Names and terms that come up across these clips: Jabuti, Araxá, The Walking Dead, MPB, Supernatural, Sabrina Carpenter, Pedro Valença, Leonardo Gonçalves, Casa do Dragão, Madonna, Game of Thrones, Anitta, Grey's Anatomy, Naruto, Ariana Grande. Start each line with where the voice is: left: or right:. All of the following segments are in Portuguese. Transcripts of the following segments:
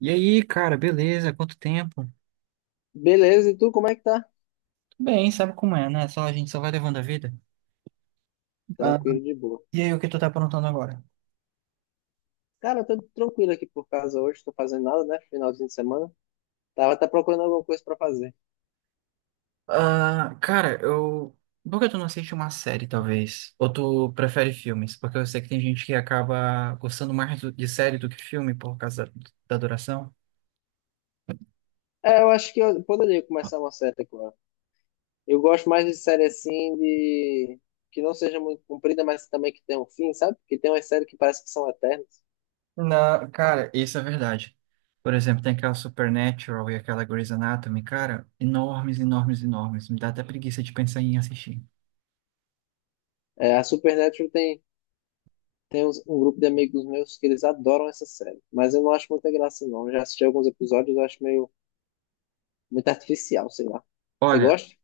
right: E aí, cara, beleza? Quanto tempo?
left: Beleza, e tu como é que tá?
right: Tudo bem, sabe como é, né? Só a gente só vai levando a vida. Ah,
left: Tranquilo, de boa.
right: e aí, o que tu tá aprontando agora?
left: Cara, eu tô tranquilo aqui por casa hoje, tô fazendo nada, né? Finalzinho de semana. Tava até procurando alguma coisa pra fazer.
right: Ah, cara, eu. Por que tu não assiste uma série, talvez? Ou tu prefere filmes? Porque eu sei que tem gente que acaba gostando mais de série do que filme por causa da duração.
left: É, eu acho que eu poderia começar uma série agora. Eu gosto mais de série assim, de... que não seja muito comprida, mas também que tenha um fim, sabe? Que tem umas séries que parece que são eternas.
right: Não, cara, isso é verdade. Por exemplo, tem aquela Supernatural e aquela Grey's Anatomy, cara, enormes, enormes, enormes. Me dá até preguiça de pensar em assistir.
left: É, a Supernatural tem, um grupo de amigos meus que eles adoram essa série. Mas eu não acho muita graça, não. Eu já assisti alguns episódios, eu acho meio muito artificial, sei lá. Você
right: Olha.
left: gosta?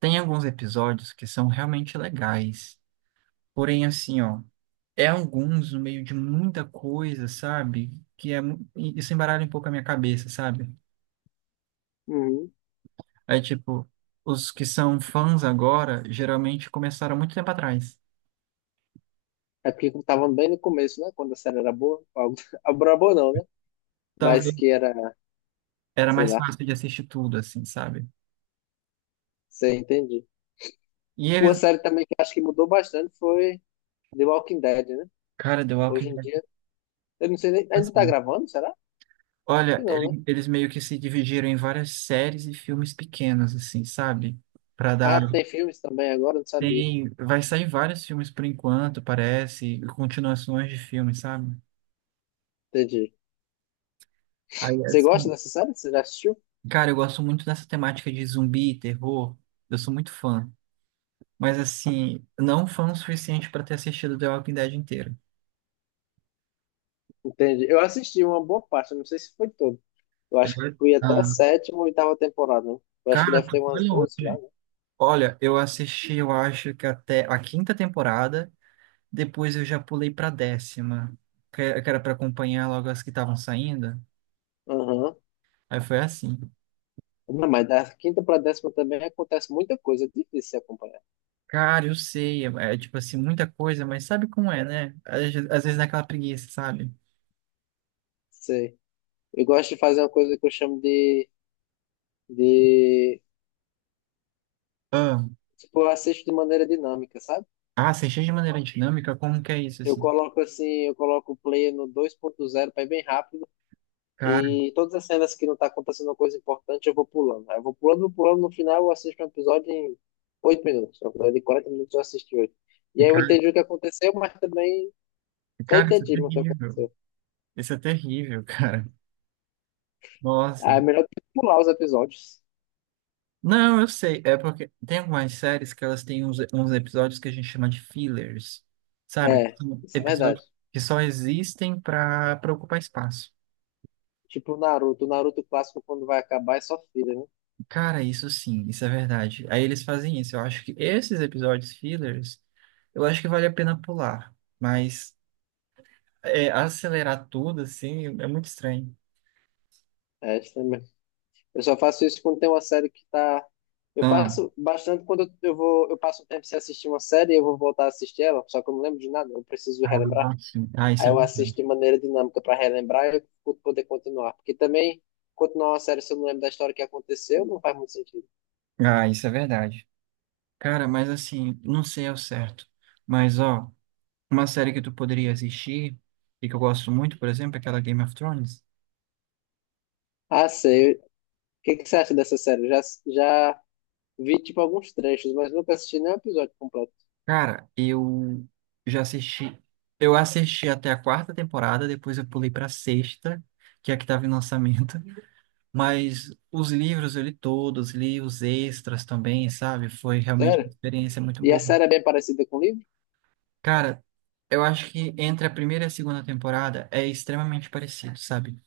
right: Tem alguns episódios que são realmente legais. Porém, assim, ó, é alguns no meio de muita coisa, sabe? E isso embaralha um pouco a minha cabeça, sabe?
left: Uhum.
right: É tipo, os que são fãs agora, geralmente começaram muito tempo atrás.
left: É porque tava bem no começo, né? Quando a série era boa. Algo era boa não, né? Mas
right: Talvez
left: que era,
right: era
left: sei
right: mais
left: lá,
right: fácil de assistir tudo, assim, sabe?
left: você entende.
right: E
left: Uma
right: eles,
left: série também que acho que mudou bastante foi The Walking Dead, né?
right: cara, The Walking
left: Hoje em
right: Dead,
left: dia, eu não sei nem, ainda tá
right: assim,
left: gravando, será? Acho que
right: olha,
left: não, né?
right: eles meio que se dividiram em várias séries e filmes pequenos, assim, sabe? Pra dar.
left: Ah, tem filmes também agora, não sabia.
right: Tem, vai sair vários filmes por enquanto, parece, e continuações de filmes, sabe?
left: Entendi.
right: Aí,
left: Você gosta
right: assim,
left: dessa série? Você já assistiu?
right: cara, eu gosto muito dessa temática de zumbi, terror, eu sou muito fã. Mas, assim, não fã o suficiente para ter assistido The Walking Dead inteiro.
left: Entendi. Eu assisti uma boa parte, eu não sei se foi todo. Eu acho que
right: Eu.
left: fui até a
right: Ah,
left: sétima ou oitava temporada, né? Eu acho que
right: cara,
left: deve
right: tu
left: ter
right: foi
left: umas 12
right: longe.
left: já, né?
right: Olha, eu assisti, eu acho que até a quinta temporada, depois eu já pulei pra décima, que era pra acompanhar logo as que estavam saindo.
left: Aham.
right: Aí foi assim.
left: Não, mas da quinta para décima também acontece muita coisa, é difícil se acompanhar.
right: Cara, eu sei, tipo assim, muita coisa, mas sabe como é, né? Às vezes naquela preguiça, sabe?
left: Sei. Eu gosto de fazer uma coisa que eu chamo de...
right: Ah,
left: Tipo, eu assisto de maneira dinâmica, sabe?
right: você enche de maneira dinâmica, como que é isso,
left: Eu
right: assim?
left: coloco assim, eu coloco o play no dois ponto zero para ir bem rápido
right: Cara,
left: e todas as cenas que não tá acontecendo uma coisa importante eu vou pulando. Aí eu vou pulando, no final eu assisto um episódio em 8 minutos. Um episódio de 40 minutos eu assisti oito. E aí eu
right: cara,
left: entendi o que aconteceu, mas também só
right: cara, isso é
left: entendi o que
right: terrível.
left: aconteceu.
right: Isso é terrível, cara.
left: Ah, é
right: Nossa.
left: melhor que pular os episódios.
right: Não, eu sei, é porque tem algumas séries que elas têm uns episódios que a gente chama de fillers, sabe? Que
left: É,
right: são
left: isso é verdade.
right: episódios que só existem para ocupar espaço.
left: Tipo o Naruto clássico quando vai acabar é só filler, né?
right: Cara, isso sim, isso é verdade. Aí eles fazem isso. Eu acho que esses episódios fillers, eu acho que vale a pena pular. Mas é, acelerar tudo, assim, é muito estranho.
left: É, isso também. Eu só faço isso quando tem uma série que tá. Eu
right: Ah,
left: faço bastante quando eu vou, eu passo um tempo sem assistir uma série e eu vou voltar a assistir ela, só que eu não lembro de nada, eu preciso
right: ah,
left: relembrar.
right: sim. Ah, isso
left: Aí
right: é
left: eu assisto
right: verdade.
left: de maneira dinâmica para relembrar e eu poder continuar. Porque também, continuar uma série se eu não lembro da história que aconteceu, não faz muito sentido.
right: Ah, isso é verdade. Cara, mas assim, não sei ao certo. Mas, ó, uma série que tu poderia assistir, e que eu gosto muito, por exemplo, é aquela Game of Thrones.
left: Ah, sei. O que que você acha dessa série? Eu já vi, tipo, alguns trechos, mas nunca assisti nenhum episódio completo.
right: Cara, eu já assisti. Eu assisti até a quarta temporada, depois eu pulei pra sexta, que é a que tava em lançamento. Mas os livros eu li todos, li os extras também, sabe? Foi realmente uma
left: Sério?
right: experiência muito
left: E a
right: boa.
left: série é bem parecida com o livro?
right: Cara, eu acho que entre a primeira e a segunda temporada é extremamente parecido, sabe?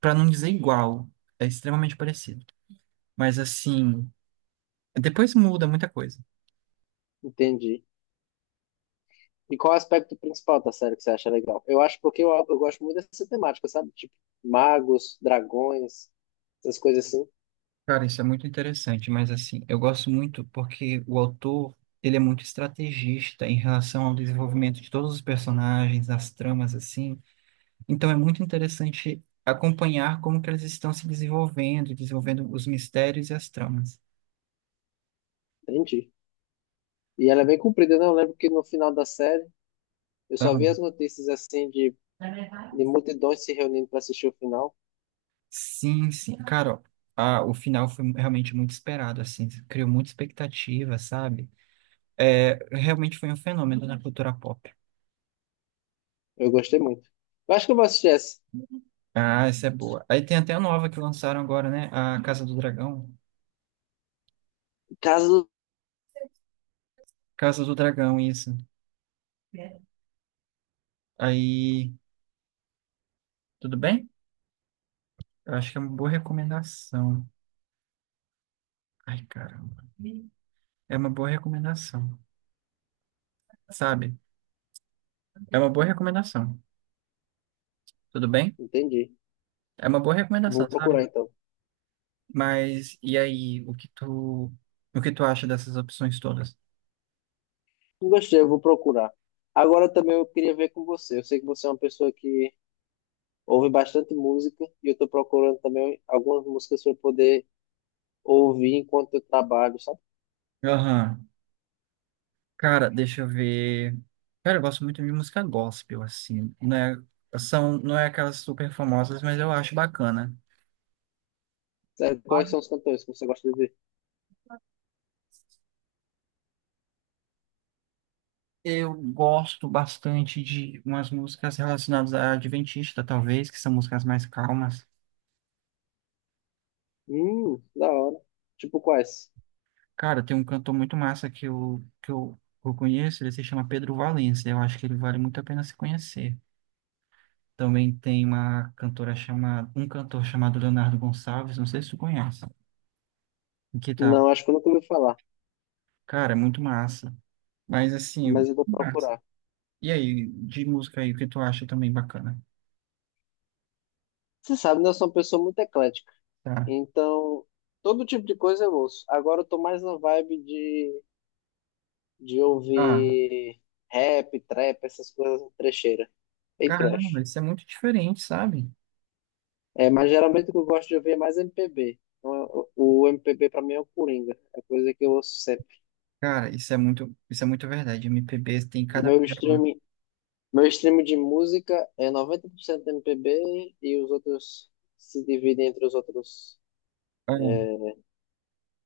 right: Pra não dizer igual, é extremamente parecido. Mas assim, depois muda muita coisa.
left: Entendi. E qual é o aspecto principal da série que você acha legal? Eu acho porque eu gosto muito dessa temática, sabe? Tipo, magos, dragões, essas coisas assim.
right: Cara, isso é muito interessante, mas assim, eu gosto muito porque o autor, ele é muito estrategista em relação ao desenvolvimento de todos os personagens, as tramas, assim. Então é muito interessante acompanhar como que eles estão se desenvolvendo, desenvolvendo os mistérios e as tramas.
left: Entendi. E ela é bem comprida, né? Eu lembro que no final da série, eu só vi
right: Então,
left: as notícias assim de multidões se reunindo pra assistir o final.
right: sim, sim. Cara, ó, o final foi realmente muito esperado, assim, criou muita expectativa, sabe? É, realmente foi um fenômeno na cultura pop.
left: Eu gostei muito. Eu acho que eu vou assistir essa.
right: Ah, essa é boa. Aí tem até a nova que lançaram agora, né? A Casa do Dragão.
left: Caso.
right: Casa do Dragão, isso. Aí, tudo bem? Eu acho que é uma boa recomendação. Ai, caramba. É uma boa recomendação, sabe? É uma boa recomendação. Tudo bem?
left: Entendi.
right: É uma boa
left: Vou
right: recomendação,
left: procurar
right: sabe?
left: então.
right: Mas e aí, o que tu acha dessas opções todas?
left: Não gostei, eu vou procurar. Agora também eu queria ver com você. Eu sei que você é uma pessoa que ouve bastante música e eu tô procurando também algumas músicas para poder ouvir enquanto eu trabalho, sabe?
right: Aham. Cara, deixa eu ver. Cara, eu gosto muito de música gospel, assim. Não é aquelas super famosas, mas eu acho bacana.
left: Sabe quais
right: Sabe?
left: são os cantores que você gosta de ouvir?
right: Eu gosto bastante de umas músicas relacionadas à Adventista, talvez, que são músicas mais calmas.
left: Da hora. Tipo quais?
right: Cara, tem um cantor muito massa que eu conheço, ele se chama Pedro Valença. Eu acho que ele vale muito a pena se conhecer. Também tem uma um cantor chamado Leonardo Gonçalves, não sei se tu conhece, que tá,
left: Não, acho que eu nunca ouvi falar,
right: cara, é muito massa. Mas assim,
left: mas eu vou
right: mas-
left: procurar.
right: e aí, de música aí, o que tu acha também bacana?
left: Você sabe, né? Eu sou uma pessoa muito eclética,
right: Tá.
left: então todo tipo de coisa eu ouço. Agora eu tô mais na vibe de
right: Ah,
left: ouvir rap, trap, essas coisas trecheira e
right: caramba,
left: trash.
right: isso é muito diferente, sabe?
left: É, mas geralmente o que eu gosto de ouvir é mais MPB. Então, o MPB pra mim é o Coringa, é a coisa que eu ouço sempre.
right: Cara, isso é muito verdade. MPB tem cada
left: Meu
right: pérola.
left: streaming Meu stream de música é 90% MPB e os outros se dividem entre os outros,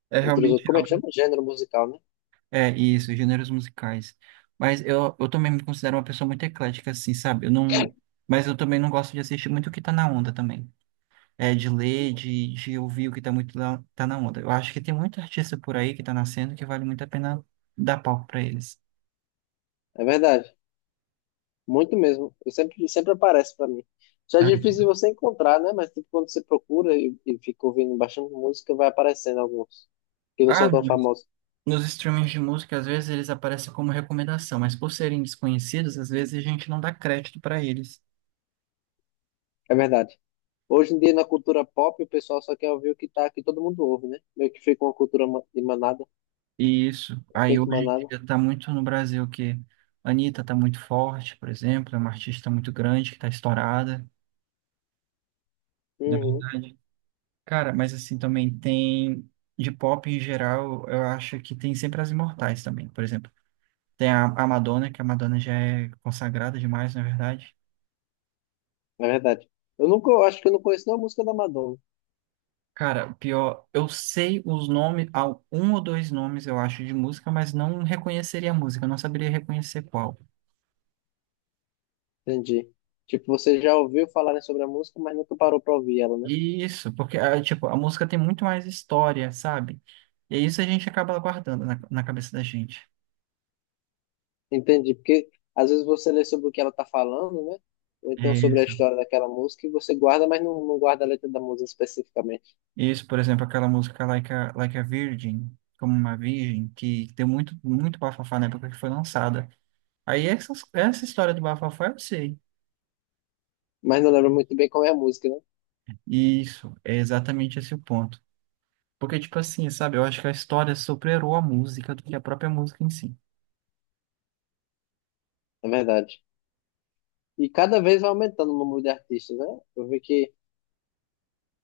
right: É, é realmente
left: como é que
right: algo.
left: chama? Gênero musical, né?
right: É isso, gêneros musicais. Mas eu também me considero uma pessoa muito eclética, assim, sabe? Eu não, mas eu também não gosto de assistir muito o que tá na onda também. É, de ouvir o que tá muito lá tá na onda. Eu acho que tem muito artista por aí que tá nascendo que vale muito a pena dar palco pra eles.
left: É verdade, muito mesmo. Eu sempre, sempre aparece para mim. Já é
right: É.
left: difícil você encontrar, né? Mas tipo, quando você procura e fica ouvindo baixando música, vai aparecendo alguns que não são
right: Ah,
left: tão
right: nos
left: famosos.
right: nos streamings de música, às vezes eles aparecem como recomendação, mas por serem desconhecidos, às vezes a gente não dá crédito para eles.
left: É verdade. Hoje em dia, na cultura pop, o pessoal só quer ouvir o que tá, que todo mundo ouve, né? Meio que fica uma de manada,
right: E isso, aí
left: feito
right: hoje em
left: manada.
right: dia tá muito no Brasil que a Anitta tá muito forte, por exemplo, é uma artista muito grande que tá estourada, na
left: Uhum,
right: verdade. Cara, mas assim também tem de pop em geral, eu acho que tem sempre as imortais também, por exemplo. Tem a Madonna, que a Madonna já é consagrada demais, na verdade.
left: é verdade. Eu nunca, eu acho que eu não conheço nenhuma música da Madonna.
right: Cara, pior, eu sei os nomes, há um ou dois nomes, eu acho, de música, mas não reconheceria a música, não saberia reconhecer qual.
left: Entendi. Tipo, você já ouviu falarem sobre a música, mas nunca parou para ouvir ela, né?
right: Isso, porque, ah, tipo, a música tem muito mais história, sabe? E isso a gente acaba guardando na cabeça da gente.
left: Entendi, porque às vezes você lê sobre o que ela tá falando, né? Ou então
right: É
left: sobre a
right: isso.
left: história daquela música e você guarda, mas não guarda a letra da música especificamente.
right: Isso, por exemplo, aquela música Like a Virgin, como uma virgem, que deu muito bafafá na época que foi lançada. Aí essa história do bafafá eu sei.
left: Mas não lembra muito bem qual é a música, né?
right: Isso, é exatamente esse o ponto. Porque, tipo assim, sabe? Eu acho que a história superou a música do que a própria música em si.
left: Na verdade. E cada vez vai aumentando o número de artistas, né? Eu vi que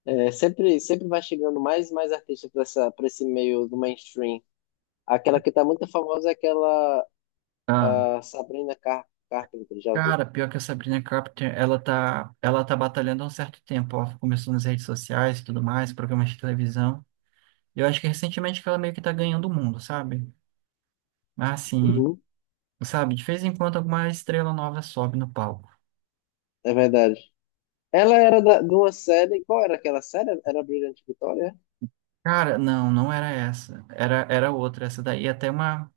left: é, sempre, sempre vai chegando mais e mais artistas para essa, para esse meio do mainstream. Aquela que tá muito famosa é aquela
right: Ah,
left: ah, Sabrina Carpenter, já viu?
right: cara, pior que a Sabrina Carpenter, ela tá batalhando há um certo tempo. Ela começou nas redes sociais e tudo mais, programas de televisão. E eu acho que recentemente que ela meio que tá ganhando o mundo, sabe? Mas assim,
left: Uhum.
right: sabe? De vez em quando alguma estrela nova sobe no palco.
left: É verdade. De uma série. Qual era aquela série? Era Brilhante Vitória?
right: Cara, não, não era essa. Era, era outra. Essa daí é até uma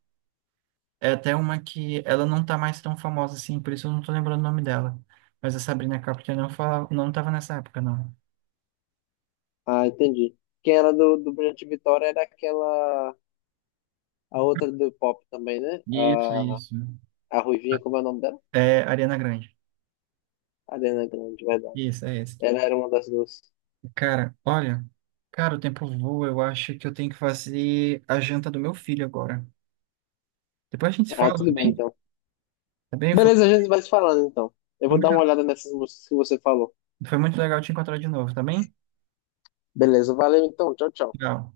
right: É até uma que ela não tá mais tão famosa assim, por isso eu não tô lembrando o nome dela. Mas a Sabrina Carpenter não fala, não tava nessa época, não.
left: Ah, entendi. Que era do Brilhante Vitória era aquela. A outra do pop também, né?
right: Isso, isso.
left: A Ruivinha, como é o nome dela?
right: É Ariana Grande.
left: Ariana Grande, verdade.
right: Isso, é esse.
left: Ela era uma das duas.
right: Cara, olha, cara, o tempo voa, eu acho que eu tenho que fazer a janta do meu filho agora. Depois a gente se
left: Ah,
right: fala, tá
left: tudo bem
right: bem?
left: então.
right: Tá bem?
left: Beleza, a gente vai se falando então. Eu
right: Foi
left: vou dar uma
right: muito,
left: olhada nessas músicas que você falou.
right: foi muito legal te encontrar de novo, tá bem?
left: Beleza, valeu então. Tchau, tchau.
right: Legal.